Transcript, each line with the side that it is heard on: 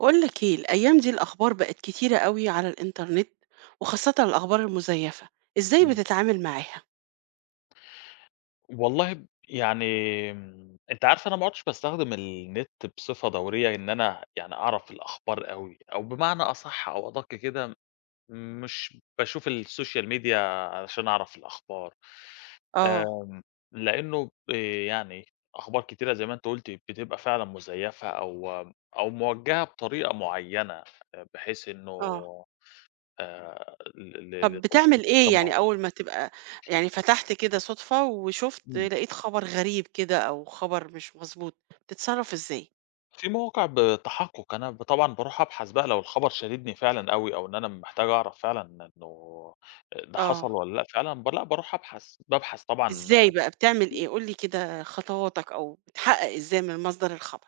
right: أقول لك إيه، الأيام دي الأخبار بقِت كتيرة أوي على الإنترنت، وخاصةً الأخبار المزيّفة، إزاي
left: امم.
right: بتتعامل معاها؟
left: والله ب يعني م أنتِ عارفة أنا ما عدتش باستخدم النت بصفة دورية إن أنا يعني أعرف الأخبار أوي، أو بمعنى أصح أو أدق كده م مش باشوف الSocial media علشان أعرف الأخبار،
right: آه.
left: آمم لإنه ب يعني أخبار كتيرة زي ما أنتِ قلتِ بتبقى فعلًا مزيفة أو أو موجهة بطريقة معيّنة بحيث إنه
right: آه.
left: آآ ل ل
right: طب
left: لتوصيل
right: بتعمل
left: فكرة
right: إيه يعني
left: معيّنة.
right: أول ما تبقى يعني فتحت كده صدفة وشُفت
left: امم.
right: لقيت خبر غريب كده أو خبر مش مضبوط، بتتصرّف إزاي؟
left: في مواقع بتحقُق أنا ب طبعًا باروح أبحث بقى لو الخبر شاددني فعلًا أوي أو إن أنا محتاج أعرف فعلًا إنه آآ ده حصل
right: آه.
left: والّا لأ فعلًا ب لأ باروح أبحث، بابحث طبعًا
right: إزاي بقى بتعمل إيه؟ قُل لي كده خطواتك أو بتحقق إزاي من مصدر الخبر؟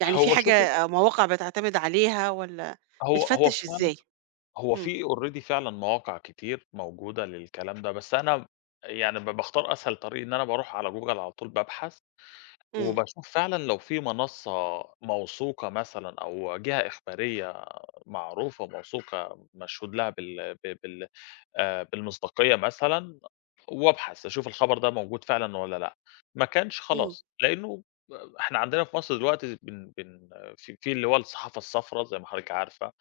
right: يعني في
left: هو شوفي
right: حاجة مواقع بتعتمد عليها والّا
left: هو هو
right: بتفتش
left: فعلًا
right: إزاي؟
left: هو
right: امم.
left: في already فعلًا مواقع كتير موجودة للكلام ده، بس أنا يعني ب باختار أسهل طريق إن أنا باروح على Google على طول بابحث،
right: إمم.
left: وباشوف فعلًا لو في منصّة موثوقة مثلًا أو جهة إخبارية معروفة وموثوقة مشهود لها بال ب بال آآ بالمصداقية مثلًا وأبحث أشوف الخبر ده موجود فعلًا والّا لأ، ما كانش
right: إمم.
left: خلاص لإنه إحنا عندنا في مصر دلوقتي بن بن في في اللي هو الصحافة الصفرا زي ما حضرتِك عارفة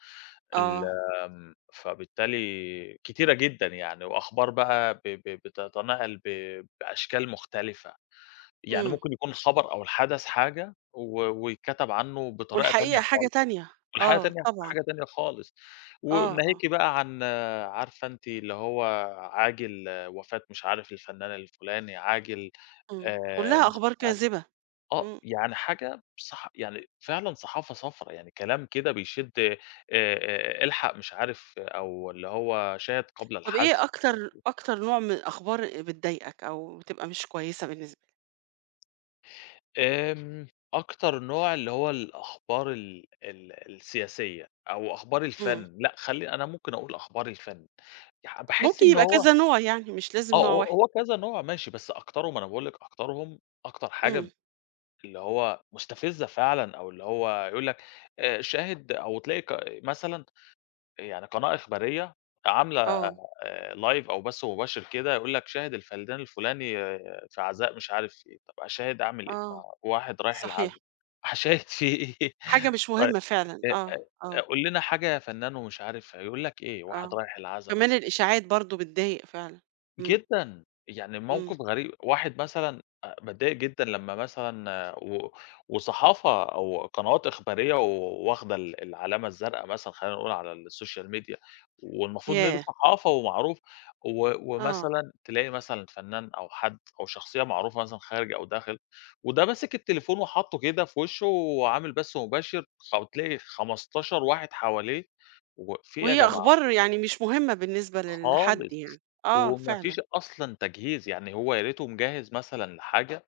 left: ال
right: آه.
left: آمم، فبالتالي كتيرة جدًا يعني، وأخبار بقى ب ب بتتنقل ب بأشكال مختلفة، يعني
right: إمم.
left: ممكن يكون الخبر أو الحدث حاجة و ويتكتب عنه بطريقة تانية
right: والحقيقة حاجة
left: خالص،
right: تانية،
left: والحاجة
right: آه
left: تانية
right: طبعًا.
left: حاجة تانية خالص،
right: آه، آه.
left: وناهيكِ بقى عن عارفة أنتِ اللي هو عاجل وفاة مش عارف الفنان الفلاني، عاجل
right: إمم،
left: آآ
right: كلّها
left: مش عارف
right: أخبار كاذبة،
left: آه،
right: إمم.
left: يعني حاجة صح يعني فعلًا صحافة صفرا يعني كلام كده بيشد، آآ آآ الحق مش عارف أو اللي هو شاهد قبل
right: طب
left: الحذف.
right: إيه أكتر
left: [unintelligible]
right: أكتر نوع من الأخبار بتضايقك؟ أو بتبقى مش كويسة بالنس
left: آمم، أكتر نوع اللي هو الأخبار ال ال السياسية، أو أخبار
right: امم.
left: الفن، لأ خلّي أنا ممكن أقول أخبار الفن ي باحس
right: ممكن
left: إن
right: يبقى
left: هو
right: كذا نوع يعني، مش
left: آه،
right: لازم نوع
left: هو
right: واحد.
left: هو كذا نوع ماشي، بس أكترهم أنا باقول لكِ أكترهم، أكتر
right: امم.
left: حاجة اللي هو مستفزة فعلًا أو اللي هو يقول لك آآ، شاهد أو تلاقي ق مثلًا يعني قناة إخبارية عاملة
right: آه.
left: آآ، live أو بث مباشر كده، يقول لك شاهد الفنان الفلاني في عزاء مش عارف إيه، طَب أشاهد أعمل إيه؟ ما
right: آه،
left: واحد رايح العزا
right: صحيح.
left: هاشاهد في إيه
right: حاجة مش
left: طيب
right: مهمة فعلًا
left: إ
right: آه،
left: إ
right: آه.
left: "قُل لنا حاجة يا فنان" ومش عارف هيقول لك إيه؟ واحد
right: آه،
left: رايح العزا
right: كمان
left: مثلًا.
right: الإشاعات برضه بتضايق فعلًا، امم.
left: جدًا، يعني
right: امم.
left: الموقف غري واحد مثلًا أ باتضايق جدًا لمّا مثلًا و وصحافة وقنوات إخبارية و واخدة ال العلامة الزرقا مثلًا خلّينا نقول على السوشيال ميديا والمفروض إن دي
right: ياه!
left: صحافة ومعروف و
right: آه.
left: ومثلًا تلاقي مثلًا فنان أو حد أو شخصية معروفة مثلًا خارج أو داخل، وده ماسك التليفون وحاطّه كده في وشُّه وعامل بث مباشر فبتلاقي 15 واحد حواليه واقف في إيه يا
right: وهي
left: جماعة؟
right: أخبار يعني مش مهمة بالنسبة للحد
left: خالص،
right: يعني، آه
left: وما
right: فعلًا.
left: فيش أصلًا تجهيز، يعني هو يا ريتُه مجهّز مثلًا لحاجة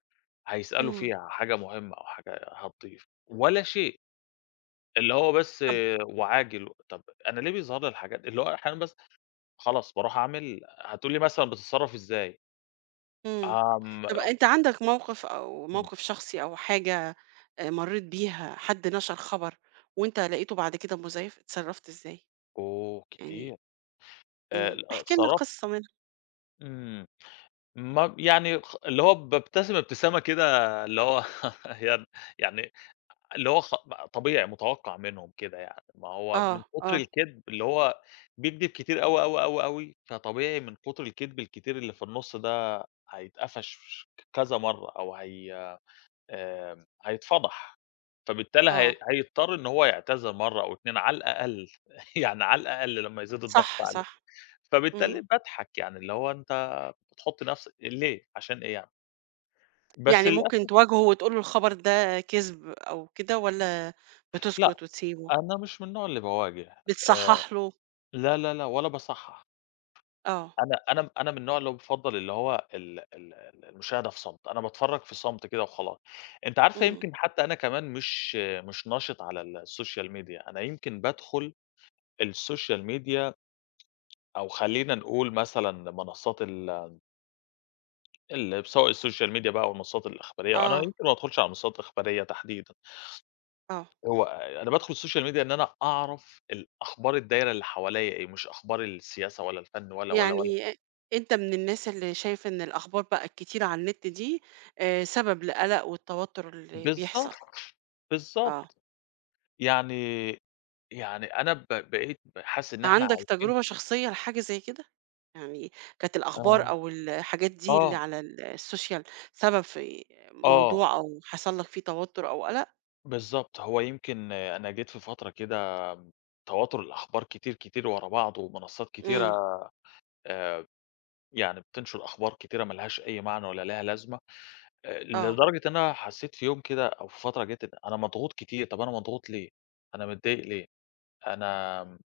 left: هيسأله
right: امم.
left: فيها حاجة مهمة أو حاجة هتضيف، ولا شيء، اللي هو بس
right: طَب
left: وعاجل، طَب أنا ليه بيظهر لي الحاجات اللي هو أحيانًا بس خلاص بارُوح أعمل هتقول لي مثلًا بتتصرّف إزاي؟
right: امم،
left: آه،
right: طَب
left: امم
right: أنت عندك موقف أو
left: امم.
right: موقف شخصي أو حاجة آآ مرّيت بيها حد نَشَر خبر، وأنت لقيتُه بعد كده مزيّف، اتصرّفت إزاي؟
left: أوه!
right: يعني
left: كتير آآ،
right: امم، احكِ لنا
left: اتصرّف
right: قصّة منهم.
left: امم، ما يعني خ اللي هو بابتسم ابتسامة كده اللي هو يالّا يعني اللي هو خ طبيعي مُتوقّع منهم كده يعني، ما هو من
right: آه،
left: كُتر
right: آه.
left: الكدب اللي هو بيكدب كتير أوي، أوي، أوي، أوي فطبيعي من كُتر الكدب الكتير اللي في النُصّ ده هيتقفش كذا مرّه أو هي آآ، هيتفضح، فبالتالي
right: آه.
left: هي هيضطر إن هو يعتذر مرّه أو 2 على الأقل، يعني على الأقل لمّا يزيد الضغط
right: صح،
left: عليه،
right: صح،
left: فبالتالي
right: امم.
left: باضحك يعني اللي هو أنت بتحُطّ نفسك ليه عشان إيه يعني؟ بس
right: يعني ممكن
left: للأسف
right: تواجهُه وتقول له الخبر ده كذب أو كده، والَّا
left: لأ،
right: بتسكت وتسيبُه؟
left: أنا مش من النوع اللي باواجه آآ،
right: بتصحَّح له.
left: لا، لا، لا، ولا باصحّح.
right: آه.
left: أنا، أنا، أنا من النوع اللي هو بيفضَّل اللي هو ال ال ال المشاهدة في صمت، أنا باتفرّج في صمت كده وخلاص، أنتِ عارفة
right: امم.
left: يمكن حتى أنا كمان مش، مش نَشِط على السوشيال ميديا أنا يمكن بادخل السوشيال ميديا أو خلّينا نقول مثلًا منصات ال ال بسواء الsocial media بقى أو المنصات الإخبارية، أنا
right: آه.
left: يمكن ما بادخُلش على منصات إخبارية تحديدًا
right: آه.
left: هو أ أنا بادخُل الsocial media إن أنا أعرف الأخبار الدايرة اللي حواليّا إيه، مش أخبار السياسة ولا الفن ولا، ولا، ولا.
right: يعني أ أنت من الناس اللي شايف إن الأخبار بقى الكتيرة على النت دي آآ، سبب القَلَق والتوتر اللي
left: بالضبط،
right: بيحصل. آه.
left: بالضبط، يعني، يعني أنا ب بقيت ب حاسس إن إحنا
right: عندك
left: عايشين
right: تجربة شخصية لحاجة زي كده؟ يعني كانت الأخبار
left: آه،
right: أو الحاجات دي اللي
left: آه.
right: على ال الsocial سبب في
left: آه.
right: موضوع أو حصل لك فيه توتّر أو قَلَق؟
left: بالضبط، هو يمكن أنا جيت في فترة كده م تواتر الأخبار كتير، كتير ورا بعض ومنصات كتيرة
right: إمم.
left: آآ، آآ، ب يعني بتنشُر أخبار كتيرة ما لهاش أي معنى ولا ليها لازمة آآ،
right: آه.
left: لدرجة إن أنا حسّيت في يوم كده أو في فترة جَت إن أنا مضغوط كتير، طَب أنا مضغوط ليه؟ أنا متضايق ليه؟ أنا م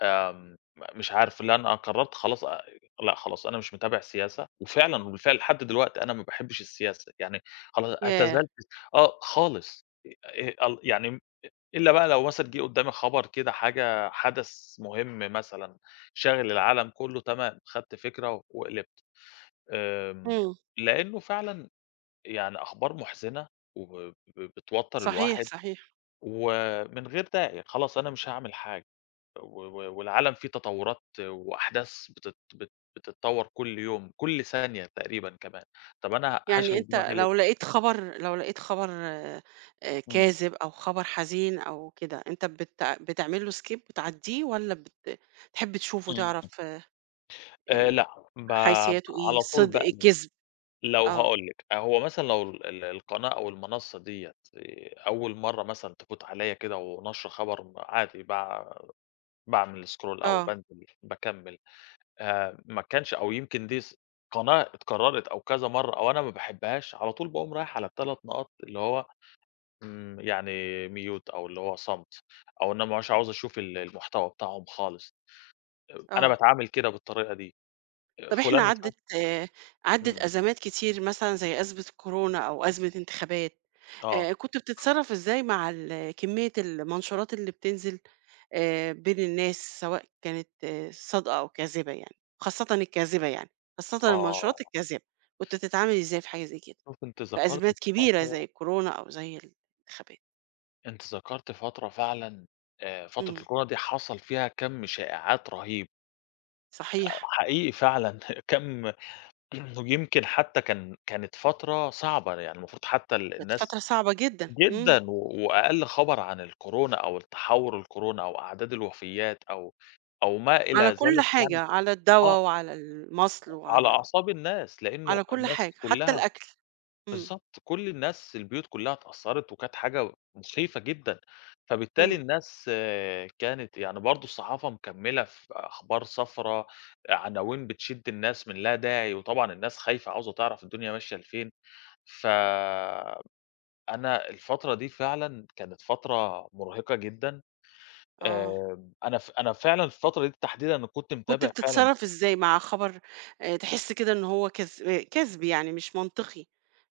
left: آمم م مش عارف لأ أنا قرّرت خلاص آآ، آآ لأ، خلاص أنا مش متابع السياسة وفعلًا وبالفعل لحد دلوقت أنا ما باحبش السياسة، يعني خلا
right: ياه!
left: اعتزلت آه، خالص آآ، آآ إيه ال يعني [unintelligible] إلّا بقى لو مثلًا جه قُدّامِي خبر كده حاجة حَدَث مهم مثلًا، شاغل العالم كلّه تمام، خدت فكرة و وقلبت، آمم
right: همم.
left: لإنه فعلًا آآ، يعني أخبار مُحزِنة وب ب بتوتّر
right: صحيح،
left: الواحد،
right: صحيح.
left: و من غير داعي خلاص أنا مش هاعمل حاجة، و و والعالم في تطورات وأحداث بتت بت بتتطوّر كُلّ يوم، كُلّ ثانية تقريبًا كمان، طَب أنا هاشغل
right: يعني أنت
left: دماغي ليه؟
right: لو لقيت خَبَر، لو لقيت خَبَر آآ،
left: إمم.
right: كاذب أو خبر حزين أو كده أنت بتع بتعمل له skip بتعدّيه، والَّا بت بتحب تشوف
left: إمم.
right: وتعرف آآ،
left: آآ، لأ، باب
right: حيثياتُه إيه
left: على طول
right: صدق،
left: باقلب،
right: كذب؟
left: لو
right: آه.
left: هاقول لِك آآ، هو مثلًا لو ال ال القناة أو المنصّة دِيَّة آآ، أول مَرّه مثلًا تفوت عليَّ كده وناشرة خبر م عادي باع باعمل scroll أو
right: آه.
left: بانزل باكمّل آآ، ما كانش أو يمكن دي ز قناة اتكرّرت أو كذا مَرّه أو أنا ما باحبهاش، على طول باقوم رايح على ال3 نقط اللي هو إمم، يعني mute أو اللي هو صمت، أو إن أنا ما بابقاش عاوز أشوف ال المحتوى بتاعهم خالص أ أنا
right: آه.
left: باتعامل كده بالطريقة دي آآ،
right: طَب
left: فلان
right: إحنا
left: مش
right: عدِّت، آآ، عدِّت
left: إمم.
right: أزمات كتير مثلًا زي أزمة الكورونا أو أزمة إنتخابات
left: آه.
right: آآ، كنت بتتصرّف إزاي مع ال كمّية المنشورات اللي بتنزل آآ، بين الناس سواء كانت صادقة أو كاذبة يعني، خاصةً الكاذبة يعني، خاصةً المنشورات
left: آه.
right: الكاذبة، كنت بتتعامل إزاي في حاجة زي كده؟
left: شُفتِ أنتِ
right: في
left: ذكرتِ
right: أزمات كبيرة
left: فترة
right: زي الكورونا أو زي الإنتخابات؟
left: أنتِ ذكرتِ فترة فعلًا، آآ فترة
right: امم.
left: الكورونا دي حصَل فيها كم شائعات رهيب. آآ
right: صحيح.
left: حقيقي فعلًا كَم يمكن حتى كان كانت فترة صعبة يعني المفروض حتى ال
right: كانت
left: الناس
right: فترة صعبة جدًا، امم.
left: جدًا و وأقل خبر عن الكورونا أو التحوُّر الكورونا أو أعداد الوفيّات أو أو ما إلى
right: على كل
left: ذلك
right: حاجة،
left: يعني
right: على الدوا
left: آه.
right: وعلى المصْل
left: على
right: وعلى ال
left: أعصاب الناس، لأنه
right: على كل
left: الناس
right: حاجة حتى
left: كلّها
right: الأكل، امم.
left: بالضبط، كل الناس، البيوت كلّها اتأثّرِت وكانت حاجة مُخيفة جدًا، فبالتالي
right: امم.
left: الناس كانت يعني برضه الصحافة مكمّلة في أخبار صفرا، عناوين بتشد الناس من لا داعي وطبعًا الناس خايفة عاوزة تعرف الدنيا ماشية لفين، ف أنا الفترة دي فعلًا كانت فترة مُرهِقة جدًا،
right: آه.
left: آآ، أنا ف أنا فعلًا الفترة دي تحديدًا أنا كُنت
right: كنت
left: متابع فعلًا
right: بتتصرّف إزاي مع خبر آآ، تحس كده إن هو كذ كذب يعني مش منطقي،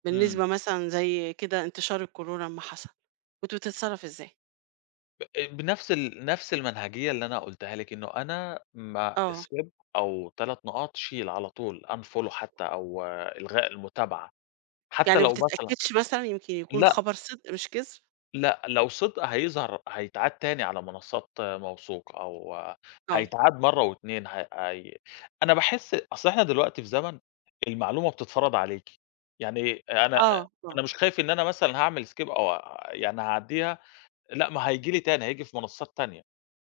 right: بالنسبة
left: امم.
right: مثلًا زي كده انتشار الكورونا لمّا حصَل، كنت بتتصرّف إزاي؟
left: ب بنَفْس ال نَفْس المنهجية اللي أنا قُلتها لِك، إنه أنا م
right: آه.
left: Skip أو 3 نقاط، شيل على طول unfollow حتى أو إلغاء المتابعة حتى
right: يعني ما
left: لو مثلًا
right: بتتأكّدش مثلًا يمكن يكون
left: لأ
right: الخبر صِدق مش كِذب؟
left: لأ لو صِدق هيظهر هيتعاد تاني على منصّات موثوقة أو
right: آه.
left: هيتعاد مرّة و2 ه هي أنا باحس أصل إحنا دلوقتي في زمن المعلومة بتتفرَض عليكِ، يعني أنا
right: آه، آه.
left: أنا مش خايف إن أنا مثلًا هاعمل Skip أو يعني هاعدّيها، لأ ما هييجي لي تاني، هييجي في منصّات تانية،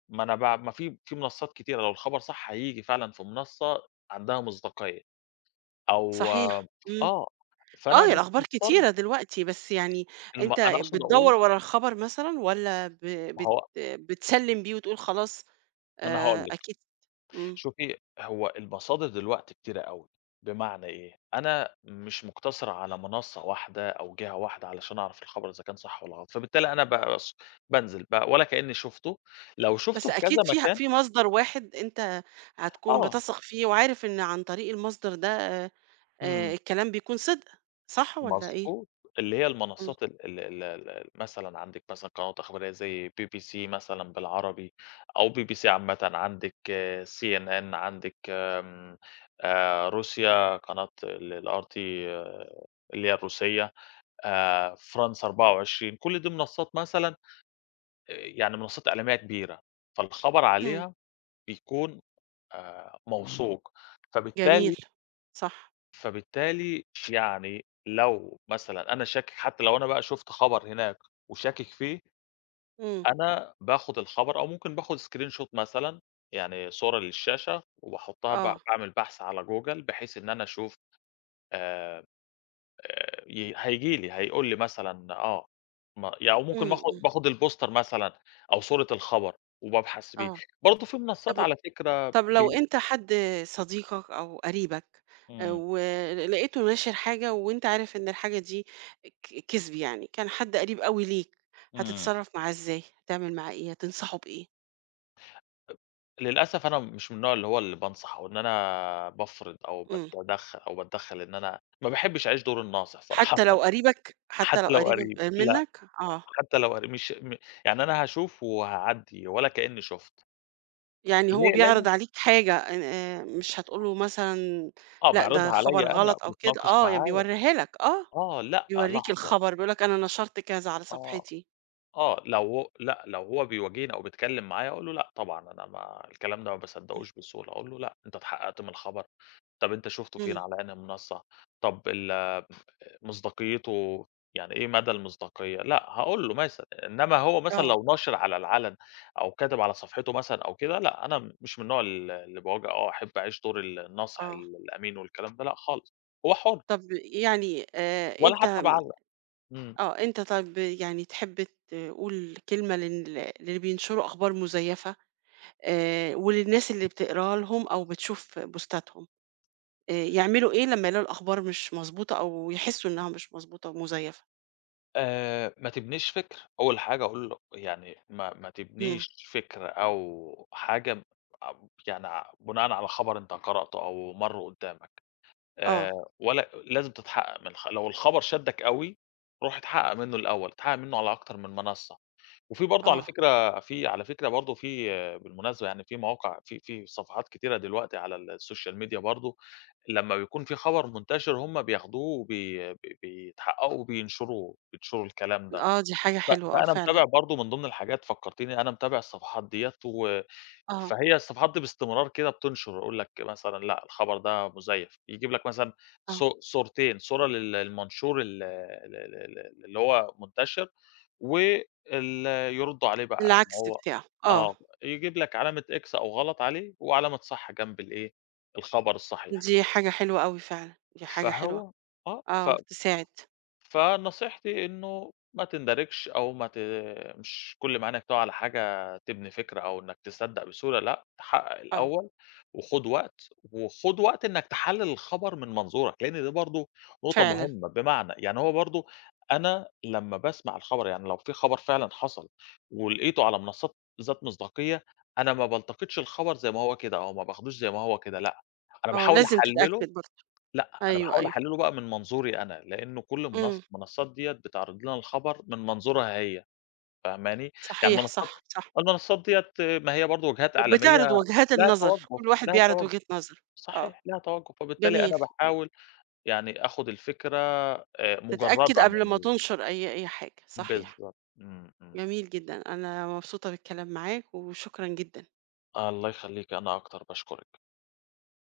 left: ما أنا ب ما في في منصّات كتيرة لو الخبر صح هييجي فعلًا في منصّة عندها مصداقية، أو
right: صحيح، امم،
left: آه، فأنا
right: آه هي
left: مش
right: الأخبار
left: مضطر
right: كتيرة دلوقتي، بس يعني
left: الم
right: أنت
left: أنا أقصُد
right: بتدوّر
left: أقول
right: ورا الخبر مثلًا والّا ب
left: ما
right: بت
left: هو
right: بتسلّم بيه وتقول خلاص
left: ما أنا هاقول
right: آآ،
left: لكِ،
right: أكيد امم.
left: شوفي هو المصادر دلوقتي كتيرة أوي، بمعنى إيه، أنا مش مقتصِر على منصّة واحدة أو جِهة واحدة علشان أعرف الخبر إذا كان صح والّا غلط، فبالتالي أنا بقى ص بانزِل بقى ولا كأنّي شُفته، لو شُفته
right: بس
left: في
right: أكيد
left: كذا
right: فيها
left: مكان
right: في مصدر واحد أنت هتكون
left: آه.
right: بتثق فيه وعارف إن عن طريق المصدر ده آآ، آآ
left: امم.
right: الكلام بيكون صِدق، صح والّا إيه؟
left: مضبوط، اللي هي
right: امم.
left: المنصّات ال ال ال ال مثلًا عندِك مثلًا قنوات إخبارية زي BBC مثلًا بالعربي أو BBC عامةً، عندِك CNN، عندِك آمم، آآ، روسيا قناة ال الRT اللي هي الروسية آآ، France 24، كل دي منصّات مثلًا آآ، يعني منصّات إعلامية كبيرة، فالخبر
right: امم.
left: عليها بيكون آآ موثوق فبالتالي
right: جميل، صح.
left: فبالتالي يعني لو مثلًا أنا شاكك حتى لو أنا بقى شُفت خبر هناك وشاكك فيه
right: امم.
left: أنا باخُد الخبر أو ممكن باخُد screenshot مثلًا يعني صورة للشاشة وباحطّها ب
right: آه
left: باعمل بحث على Google بحيث إن أنا أشوف آآ، آآ ي هييجي لي هيقول لي مثلًا، آه م يعني أو ممكن
right: امم،
left: باخُد-
right: امم.
left: باخُد البوستر مثلًا أو صورة الخبر وبابحث بيه.
right: آه،
left: برضه في منصّات،
right: طَب
left: على فكرة
right: طَب لو
left: بي
right: أنت حد صديقك أو قريبك آآ،
left: امم.
right: ول لقيته ناشر حاجة وأنت عارف إن الحاجة دي ك كِذب يعني، كان حد قريب أوي ليك
left: امم.
right: هتتصرّف معاه إزاي، هتعمل معاه إيه، هتنصحه بإيه؟
left: للأسف أنا مش من النوع اللي هو اللي بانصح وإن أنا بافرِض أو
right: إمم.
left: باتَدَخّل أو باتدَّخل إن أنا ما باحبش أعيش دور الناصح صراحًة
right: حتى لو قريبك؟ حتى لو
left: حتى لو
right: قَريب م
left: قريب، لأ،
right: منك؟ آه.
left: حتى لو قريب مش م يعني أنا هاشوف وهاعدِّي ولا كأنّي شُفت.
right: يعني هو
left: ليه
right: بيعرض
left: [unintelligible]
right: عليك حاجة إن آآ، مش هتقول له مثلًا
left: آه،
right: لأ ده
left: بيعرضها
right: خبر
left: عليَّ أنا
right: غلط أو كده؟
left: بيتناقش
right: آه ي
left: معايا،
right: بيورّيها لك آه،
left: آه لأ،
right: بيورّيك
left: لحظة.
right: الخبر، بيقول لك أنا نَشَرت كذا على
left: آه،
right: صفحتي.
left: آه، لو هو لأ لو هو بيواجهني أو بيتكلم معايا أقول له لأ طبعًا أنا ما الكلام ده ما
right: اهم.
left: باصدقوش بِسهوله، أقول له لأ، أنت اتحقّقت من الخَبَر؟ طَب أنت شُفتُه فين
right: إمم.
left: على أنهي منصة؟ طَب ال مصداقيته يعني إيه مدى المصداقية؟ لأ، هاقول له. [unintelligible] إنّما هو مثلًا
right: آه.
left: لو ناشر على العَلَن، أو كاتب على صفحته مثلًا أو كده، لأ أنا مش من النوع ال اللي بَاواجِه أو أحب أعيش دور ال النَاصح
right: آه.
left: الأمين والكلام ده لأ خالص، هو حُرّ.
right: طَب يعني آآ،
left: ولا
right: أنت
left: حتى باعلَّق، إمم.
right: آه أنت طَب يعني تحب تقول كلمة لل للي بينشروا أخبار مُزيفة آآ، وللناس اللي بتقراها لهم أو بتشوف بوستَاتْهم، آآ، يعملوا إيه لمّا يلاقوا الأخبار مش مضبوطة أو يحسوا إنها مش مضبوطة ومزيفة؟
left: آآ، "ما تِبنيش فِكر" أول حاجة أقول له يعني "ما ما
right: امم.
left: تِبنيش فِكْرة أو حاجة ما ب يعني ع بِناءً على خَبَر أنت قَرِأتُه أو مَرّ قُدَّامَك. آآ،
right: آه.
left: ولا لازم تِتَحَقَّق من الخب لو الخَبَر شَدَّك أوي، روح اتْحَقَّق منه الأول، اتحقق منه على أكتر من مَنَصَّة." وفي برضه على
right: آه.
left: فكرة، في على فكرة برضه في، بالمناسبة يعني، في مواقع في في صَفَحات كتيرة دلوقتي على الSocial Media برضه لمّا بيكون في خبر مُنتشر هُم بِيَاخُدوه وبي ب بِيِتَحَقَّقوا وبِيِنشُروه، بِيِنشُروا الكلام ده.
right: آه، دي حاجة
left: ف
right: حلوة، آه،
left: فأنا
right: فعلًا.
left: متابع برضه من ضمن الحاجات فكّرتيني أنا متابع الصفحات ديّة و
right: آه.
left: فهي الصفحات دي باستمرار كده بِتُنْشر، أقول لك مثلًا "لأ، الخبر ده مُزَيَّف." يجيب لك مثلًا
right: آه.
left: صو صورتين: صورة للمنشور ال آآ، ال ال ال اللي هو المُنتَشِر و ال يردوا عليه بقى إن
right: العكس
left: هو
right: بتاعه، آه.
left: آه، يجيب لك علامة x أو غلط عليه وعلامة صح جنب الإيه، الخبر الصَّحيح.
right: دي حاجة حلوة أوي فعلًا، دي حاجة حلوة.
left: فهو آه، ف
right: آه، تساعد.
left: فنصيحتي إنه "ما تِندَرِجش، أو ما ت مش كل ما عَيْنَك تُقَع على حاجة تبني فِكْرة أو إنك تصدق بسهولة. لأ، تَحَقَّق
right: آه.
left: الأول وخُد وقت، وخُد وقت إنك تحَلِّل الخَبَر من منظورك." لإن ده برضه نقطة
right: فعلًا.
left: مهمة. بمعنى، يعني هو برضه أنا لمّا باسمع الخبر، يعني لو في خبر فعلًا حصل ولقيته على منصات ذات مصداقية، أنا ما بالتقطش الخبر زي ما هو كده أو ما باخدوش زي ما هو كده. لأ، أنا
right: آه،
left: باحاول
right: لازم
left: أحَلِّله
right: تتأكد برضه.
left: لأ، أنا
right: أيوه،
left: باحاول
right: أيوه.
left: أحَلِّله بقى من منظوري أنا لأنه كل
right: امم.
left: منص منصات ديّة بتعرض لنا الخبر من منظورها هي، فاهماني؟ يعني
right: صحيح،
left: المنصات
right: صح، صح.
left: المنصات ديّة ما هي برضه وجهات إعلامية
right: وبتعرض وجهات
left: لها
right: النظر،
left: تَوَجُّه،
right: كل واحد
left: لها
right: بيعرض
left: تَوَجُّه
right: وجهة نظره، آه.
left: صحيح، لها تَوَجُّه فبالتالي
right: جميل.
left: أنا
right: [unintelligible]
left: باحاول يعني آخد الفكرة آآ
right: تتأكد
left: مُجَرَّدة
right: قبل
left: من
right: ما
left: ال
right: تنشر أي أي حاجة صحيح.
left: بالضبط، إمم. إمم.
right: جميل جدًا، أنا مبسوطة بالكلام معاك، وشكرًا جدًا.
left: الله يخليكِ، أنا أكتر. باشكرِك.